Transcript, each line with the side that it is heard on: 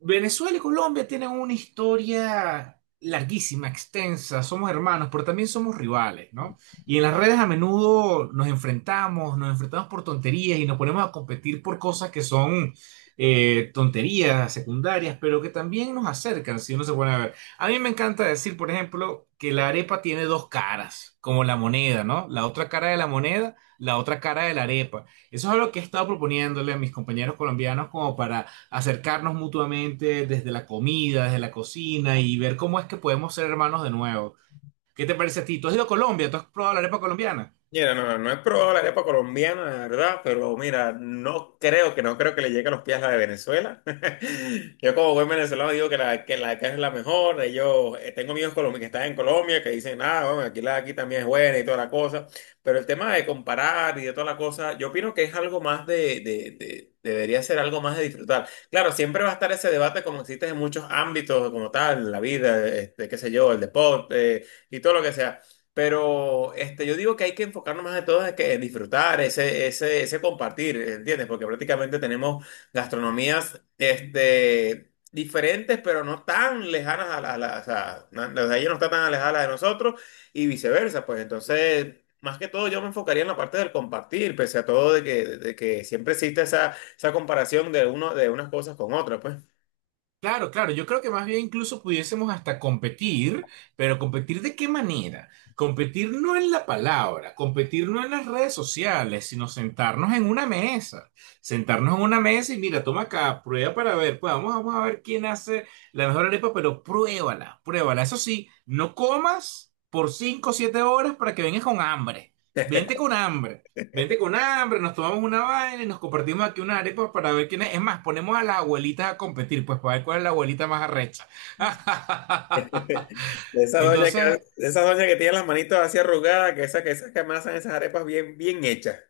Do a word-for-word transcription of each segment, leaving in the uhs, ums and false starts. right: Venezuela y Colombia tienen una historia larguísima, extensa, somos hermanos, pero también somos rivales, ¿no? Y en las redes a menudo nos enfrentamos, nos enfrentamos por tonterías y nos ponemos a competir por cosas que son eh, tonterías secundarias, pero que también nos acercan, si uno se pone a ver. A mí me encanta decir, por ejemplo, que la arepa tiene dos caras, como la moneda, ¿no? La otra cara de la moneda, la otra cara de la arepa. Eso es algo que he estado proponiéndole a mis compañeros colombianos como para acercarnos mutuamente desde la comida, desde la cocina y ver cómo es que podemos ser hermanos de nuevo. ¿Qué te parece a ti? ¿Tú has ido a Colombia? ¿Tú has probado la arepa colombiana?
left: Mira, no, no es probable la arepa colombiana, la verdad, pero mira, no creo que no creo que le llegue a los pies la de Venezuela. Yo como buen venezolano digo que la que la de acá es la mejor. Ellos, eh, tengo amigos colombianos que están en Colombia que dicen, ah, bueno, aquí la de aquí también es buena y toda la cosa. Pero el tema de comparar y de toda la cosa, yo opino que es algo más de, de, de- debería ser algo más de disfrutar. Claro, siempre va a estar ese debate como existe en muchos ámbitos como tal, la vida, este, qué sé yo, el deporte y todo lo que sea. Pero este, yo digo que hay que enfocarnos más de todo en, que, en disfrutar, ese, ese, ese compartir, ¿entiendes? Porque prácticamente tenemos gastronomías este, diferentes, pero no tan lejanas a la, a la- o sea, na- la de ellos no está tan alejada a la de nosotros y viceversa. Pues entonces, más que todo, yo me enfocaría en la parte del compartir, pese a todo de que, de que siempre existe esa, esa comparación de, uno, de unas cosas con otras, pues.
right: Claro, claro, yo creo que más bien incluso pudiésemos hasta competir, pero ¿competir de qué manera? Competir no en la palabra, competir no en las redes sociales, sino sentarnos en una mesa, sentarnos en una mesa y mira, toma acá, prueba para ver, pues vamos, vamos a ver quién hace la mejor arepa, pero pruébala, pruébala. Eso sí, no comas por cinco o siete horas para que vengas con hambre, vente con hambre. Vente con hambre, nos tomamos una vaina y nos compartimos aquí unas arepas para ver quién es. Es más, ponemos a las abuelitas a competir, pues para ver cuál es la abuelita más arrecha.
left: Esa doña que,
right: Entonces,
left: esa doña que tiene las manitos así arrugadas, que esas que, esas que amasan esas arepas bien, bien hechas.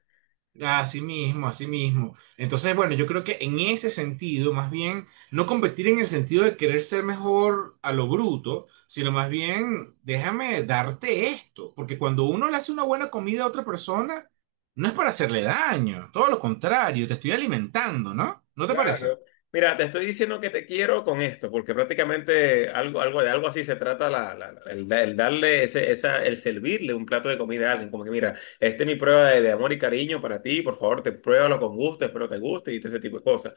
right: así mismo, así mismo. Entonces, bueno, yo creo que en ese sentido, más bien, no competir en el sentido de querer ser mejor a lo bruto, sino más bien, déjame darte esto, porque cuando uno le hace una buena comida a otra persona, no es para hacerle daño, todo lo contrario, te estoy alimentando, ¿no? ¿No te parece?
left: Claro. Mira, te estoy diciendo que te quiero con esto, porque prácticamente algo, algo de algo así se trata la, la- la- el, da- el darle ese, esa, el servirle un plato de comida a alguien. Como que, mira, esta es mi prueba de, de amor y cariño para ti, por favor, te pruébalo con gusto, espero te guste y todo ese tipo de cosas.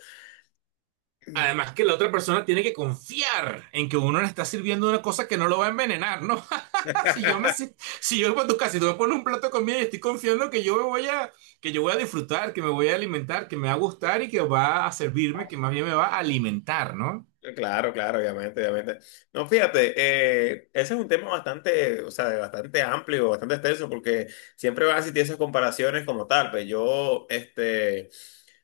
right: Además que la otra persona tiene que confiar en que uno le está sirviendo una cosa que no lo va a envenenar, ¿no? Si yo me si, si yo voy a tu casa y tú me pones un plato de comida y estoy confiando que yo me voy a que yo voy a disfrutar, que me voy a alimentar, que me va a gustar y que va a servirme, que más bien me va a alimentar, ¿no?
left: Claro, claro, obviamente, obviamente. No, fíjate, eh, ese es un tema bastante, o sea, bastante amplio, bastante extenso, porque siempre van a existir esas comparaciones como tal. Pues yo, este.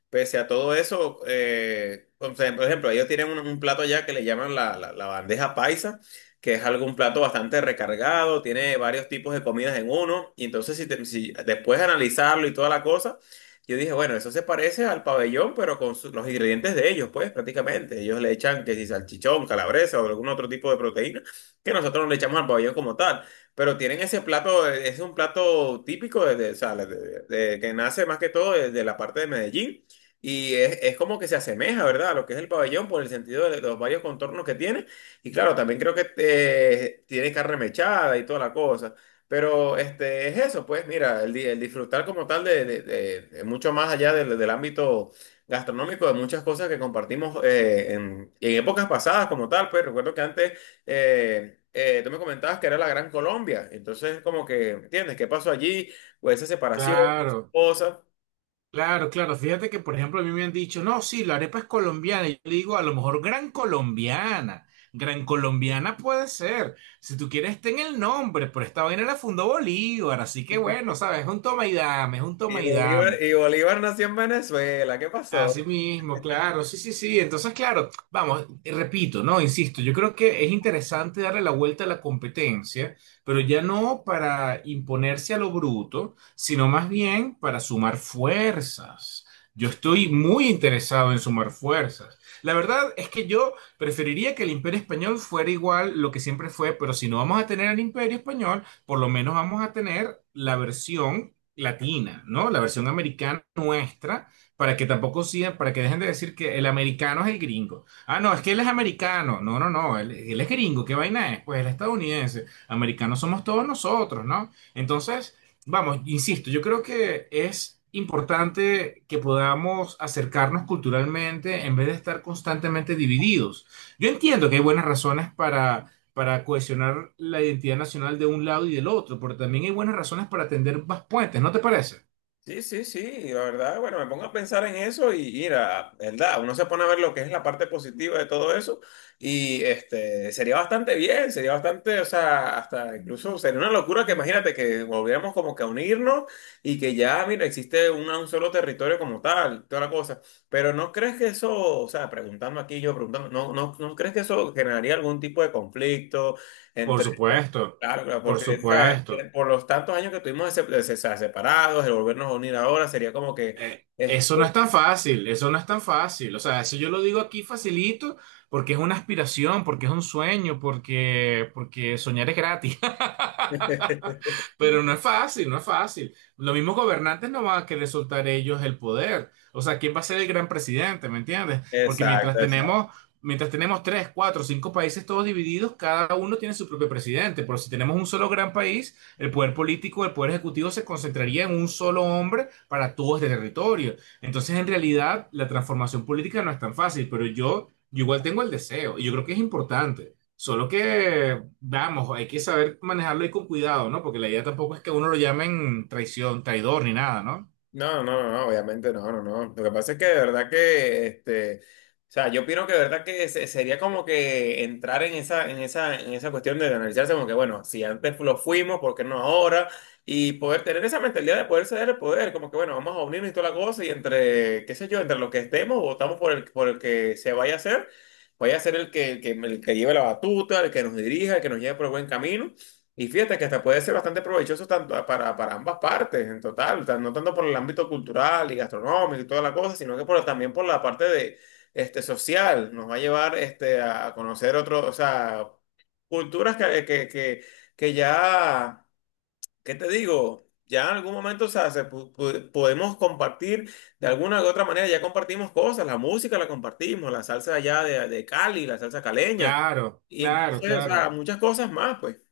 left: Pese a todo eso, eh, o sea, por ejemplo, ellos tienen un, un plato allá que le llaman la, la- la bandeja paisa, que es algún plato bastante recargado, tiene varios tipos de comidas en uno, y entonces si, te- si después de analizarlo y toda la cosa, yo dije, bueno, eso se parece al pabellón, pero con su- los ingredientes de ellos, pues prácticamente, ellos le echan que si salchichón, calabresa o algún otro tipo de proteína, que nosotros no le echamos al pabellón como tal. Pero tienen ese plato, eh, es un plato típico de, de- o sea, de- de- de- que nace más que todo de de la parte de Medellín. Y es, es como que se asemeja, ¿verdad? A lo que es el pabellón por el sentido de los varios contornos que tiene. Y claro, también creo que eh, tiene carne mechada y toda la cosa. Pero este, es eso, pues mira, el, di- el disfrutar como tal de, de- de- de mucho más allá del, del ámbito gastronómico, de muchas cosas que compartimos eh, en, en épocas pasadas como tal. Pues recuerdo que antes eh, eh, tú me comentabas que era la Gran Colombia. Entonces, como que, ¿entiendes? ¿Qué pasó allí? Pues esa separación, esas
right: Claro.
left: cosas.
right: Claro, claro. Fíjate que, por ejemplo, a mí me han dicho, no, sí, la arepa es colombiana. Y yo le digo, a lo mejor gran colombiana. Gran colombiana puede ser. Si tú quieres, ten el nombre, pero esta vaina la fundó Bolívar. Así que bueno, ¿sabes? Es un toma y dame, es un
left: Y
right: toma y
left: Bolívar,
right: dame.
left: y Bolívar nació en Venezuela, ¿qué
right: Así
left: pasó?
right: mismo, claro, sí, sí, sí. Entonces, claro, vamos, repito, ¿no? Insisto, yo creo que es interesante darle la vuelta a la competencia, pero ya no para imponerse a lo bruto, sino más bien para sumar fuerzas. Yo estoy muy interesado en sumar fuerzas. La verdad es que yo preferiría que el Imperio Español fuera igual lo que siempre fue, pero si no vamos a tener el Imperio Español, por lo menos vamos a tener la versión latina, ¿no? La versión americana nuestra para que tampoco sigan, para que dejen de decir que el americano es el gringo. Ah, no, es que él es americano. No, no, no, él, él es gringo. ¿Qué vaina es? Pues él es estadounidense. Americanos somos todos nosotros, ¿no? Entonces, vamos, insisto, yo creo que es importante que podamos acercarnos culturalmente en vez de estar constantemente divididos. Yo entiendo que hay buenas razones para para cohesionar la identidad nacional de un lado y del otro, pero también hay buenas razones para tender más puentes, ¿no te parece?
left: Sí, sí, sí, y la verdad, bueno, me pongo a pensar en eso y mira, ¿verdad? Uno se pone a ver lo que es la parte positiva de todo eso y este, sería bastante bien, sería bastante, o sea, hasta incluso sería una locura que imagínate que volviéramos como que a unirnos y que ya, mira, existe una- un solo territorio como tal, toda la cosa, pero ¿no crees que eso, o
right: Por supuesto,
left: Claro, claro,
right: por
left: porque o sea, eh,
right: supuesto.
left: por los tantos años que estuvimos se- se- se- separados, el volvernos a unir ahora sería como que...
right: Eh,
left: este,
right: eso no es tan fácil, eso no es tan fácil. O sea, eso yo lo digo aquí facilito porque es una aspiración, porque es un sueño, porque, porque soñar es gratis. Pero no es fácil, no es fácil. Los mismos gobernantes no van a querer soltar ellos el poder. O sea, ¿quién va a ser el gran presidente? ¿Me entiendes? Porque
left: Exacto,
right: mientras
left: exacto.
right: tenemos, mientras tenemos tres, cuatro, cinco países todos divididos, cada uno tiene su propio presidente. Pero si tenemos un solo gran país, el poder político, el poder ejecutivo se concentraría en un solo hombre para todo este territorio. Entonces, en realidad, la transformación política no es tan fácil, pero yo, yo igual tengo el deseo y yo creo que es importante. Solo que, vamos, hay que saber manejarlo y con cuidado, ¿no? Porque la idea tampoco es que a uno lo llamen traición, traidor ni nada, ¿no?
left: No, no, no, no, obviamente no, no, no. Lo que pasa es que de verdad que, este, o sea, yo opino que de verdad que se- sería como que entrar en esa, en esa, en esa cuestión de analizarse como que, bueno, si antes lo fuimos, ¿por qué no ahora? Y poder tener esa mentalidad de poder ceder el poder, como que, bueno, vamos a unirnos y toda la cosa y entre, qué sé yo, entre los que estemos, votamos por el, por el que se vaya a hacer, vaya a ser el que, el que, el que lleve la batuta, el que nos dirija, el que nos lleve por el buen camino. Y fíjate que hasta puede ser bastante provechoso tanto para, para ambas partes, en total, o sea, no tanto por el ámbito cultural y gastronómico y toda la cosa, sino que por, también por la parte de, este, social. Nos va a llevar este, a conocer otros, o sea, culturas que, que, que, que ya, ¿qué te digo? Ya en algún momento, o sea, se pu- pu- podemos compartir de alguna u otra manera, ya compartimos cosas, la música la compartimos, la salsa allá de, de Cali, la salsa caleña,
right: Claro,
left: y
right: claro,
left: entonces, o sea,
right: claro.
left: muchas cosas más, pues.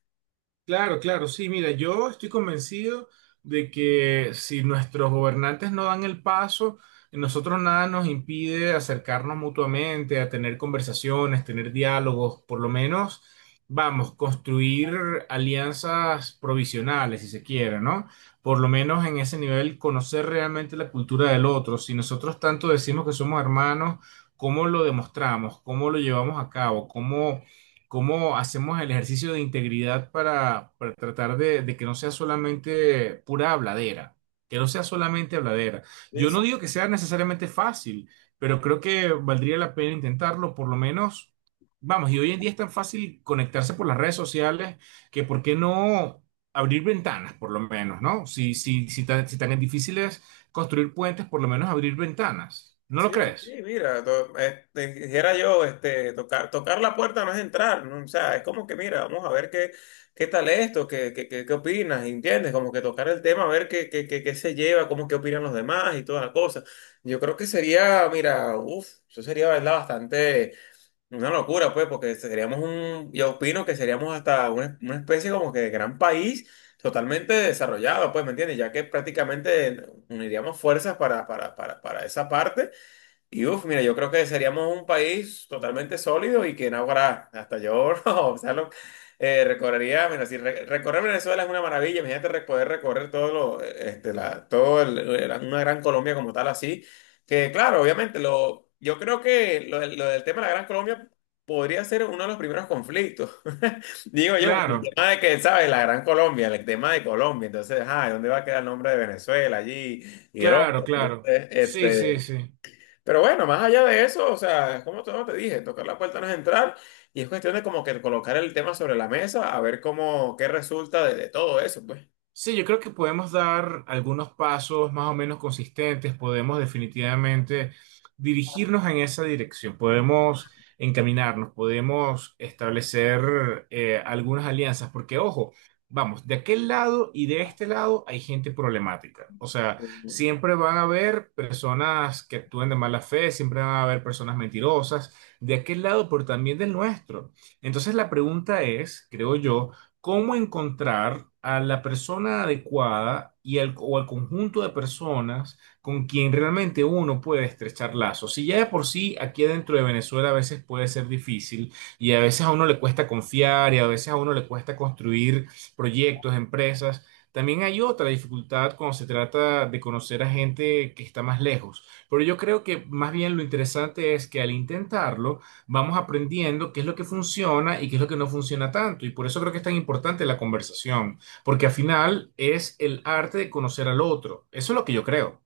right: Claro, claro, sí, mira, yo estoy convencido de que si nuestros gobernantes no dan el paso, nosotros nada nos impide acercarnos mutuamente, a tener conversaciones, tener diálogos, por lo menos, vamos, construir alianzas provisionales, si se quiere, ¿no? Por lo menos en ese nivel, conocer realmente la cultura del otro. Si nosotros tanto decimos que somos hermanos, ¿cómo lo demostramos? ¿Cómo lo llevamos a cabo? ¿Cómo cómo hacemos el ejercicio de integridad para, para tratar de, de que no sea solamente pura habladera, que no sea solamente habladera.
left: Sí,
right: Yo
left: sí.
right: no digo que sea necesariamente fácil, pero creo que valdría la pena intentarlo, por lo menos, vamos, y hoy en día es tan fácil conectarse por las redes sociales que por qué no abrir ventanas, por lo menos, ¿no? Si, si, si tan, si tan difícil es construir puentes, por lo menos abrir ventanas. ¿No lo
left: Sí,
right: crees?
left: sí, mira, to- este, dijera yo, este, tocar, tocar la puerta no es entrar, ¿no? O sea, es como que, mira, vamos a ver qué, qué tal esto, qué, qué, qué, qué opinas, ¿entiendes? Como que tocar el tema, a ver qué, qué, qué, qué se lleva, cómo qué opinan los demás y toda la cosa. Yo creo que sería, mira, uff, eso sería, ¿verdad? Bastante una locura, pues, porque seríamos un, yo opino que seríamos hasta una, una especie como que de gran país. Totalmente desarrollado, pues, ¿me entiendes? Ya que prácticamente uniríamos fuerzas para, para, para, para esa parte. Y uff, mira, yo creo que seríamos un país totalmente sólido y que en ahora hasta yo, o sea, lo- eh, recorrería, mira, si re- recorrer Venezuela es una maravilla, imagínate re- poder recorrer todo lo, eh, este, la, todo el- el- una gran Colombia como tal así, que claro, obviamente, lo, yo creo que lo, del lo del tema de la Gran Colombia podría ser uno de los primeros conflictos, digo yo, por el
right: Claro,
left: tema de que, ¿sabes? La Gran Colombia, el tema de Colombia, entonces, ajá, ¿dónde va a quedar el nombre de Venezuela allí y el
right: claro,
left: otro?
right: claro.
left: Entonces,
right: Sí, sí,
left: este...
right: sí.
left: Pero bueno, más allá de eso, o sea, es como todo te dije, tocar la puerta no es entrar y es cuestión de como que colocar el tema sobre la mesa, a ver cómo, qué resulta de, de todo eso, pues.
right: Sí, yo creo que podemos dar algunos pasos más o menos consistentes, podemos definitivamente dirigirnos en esa dirección, podemos encaminarnos, podemos establecer eh, algunas alianzas, porque ojo, vamos, de aquel lado y de este lado hay gente problemática, o sea,
left: Ujú.
right: siempre van a haber personas que actúen de mala fe, siempre van a haber personas mentirosas, de aquel lado, pero también del nuestro. Entonces la pregunta es, creo yo, cómo encontrar a la persona adecuada y al, o al conjunto de personas con quien realmente uno puede estrechar lazos. Si ya de por sí aquí dentro de Venezuela a veces puede ser difícil y a veces a uno le cuesta confiar y a veces a uno le cuesta construir proyectos, empresas. También hay otra dificultad cuando se trata de conocer a gente que está más lejos. Pero yo creo que más bien lo interesante es que al intentarlo, vamos aprendiendo qué es lo que funciona y qué es lo que no funciona tanto. Y por eso creo que es tan importante la conversación, porque al final es el arte de conocer al otro. Eso es lo que yo creo.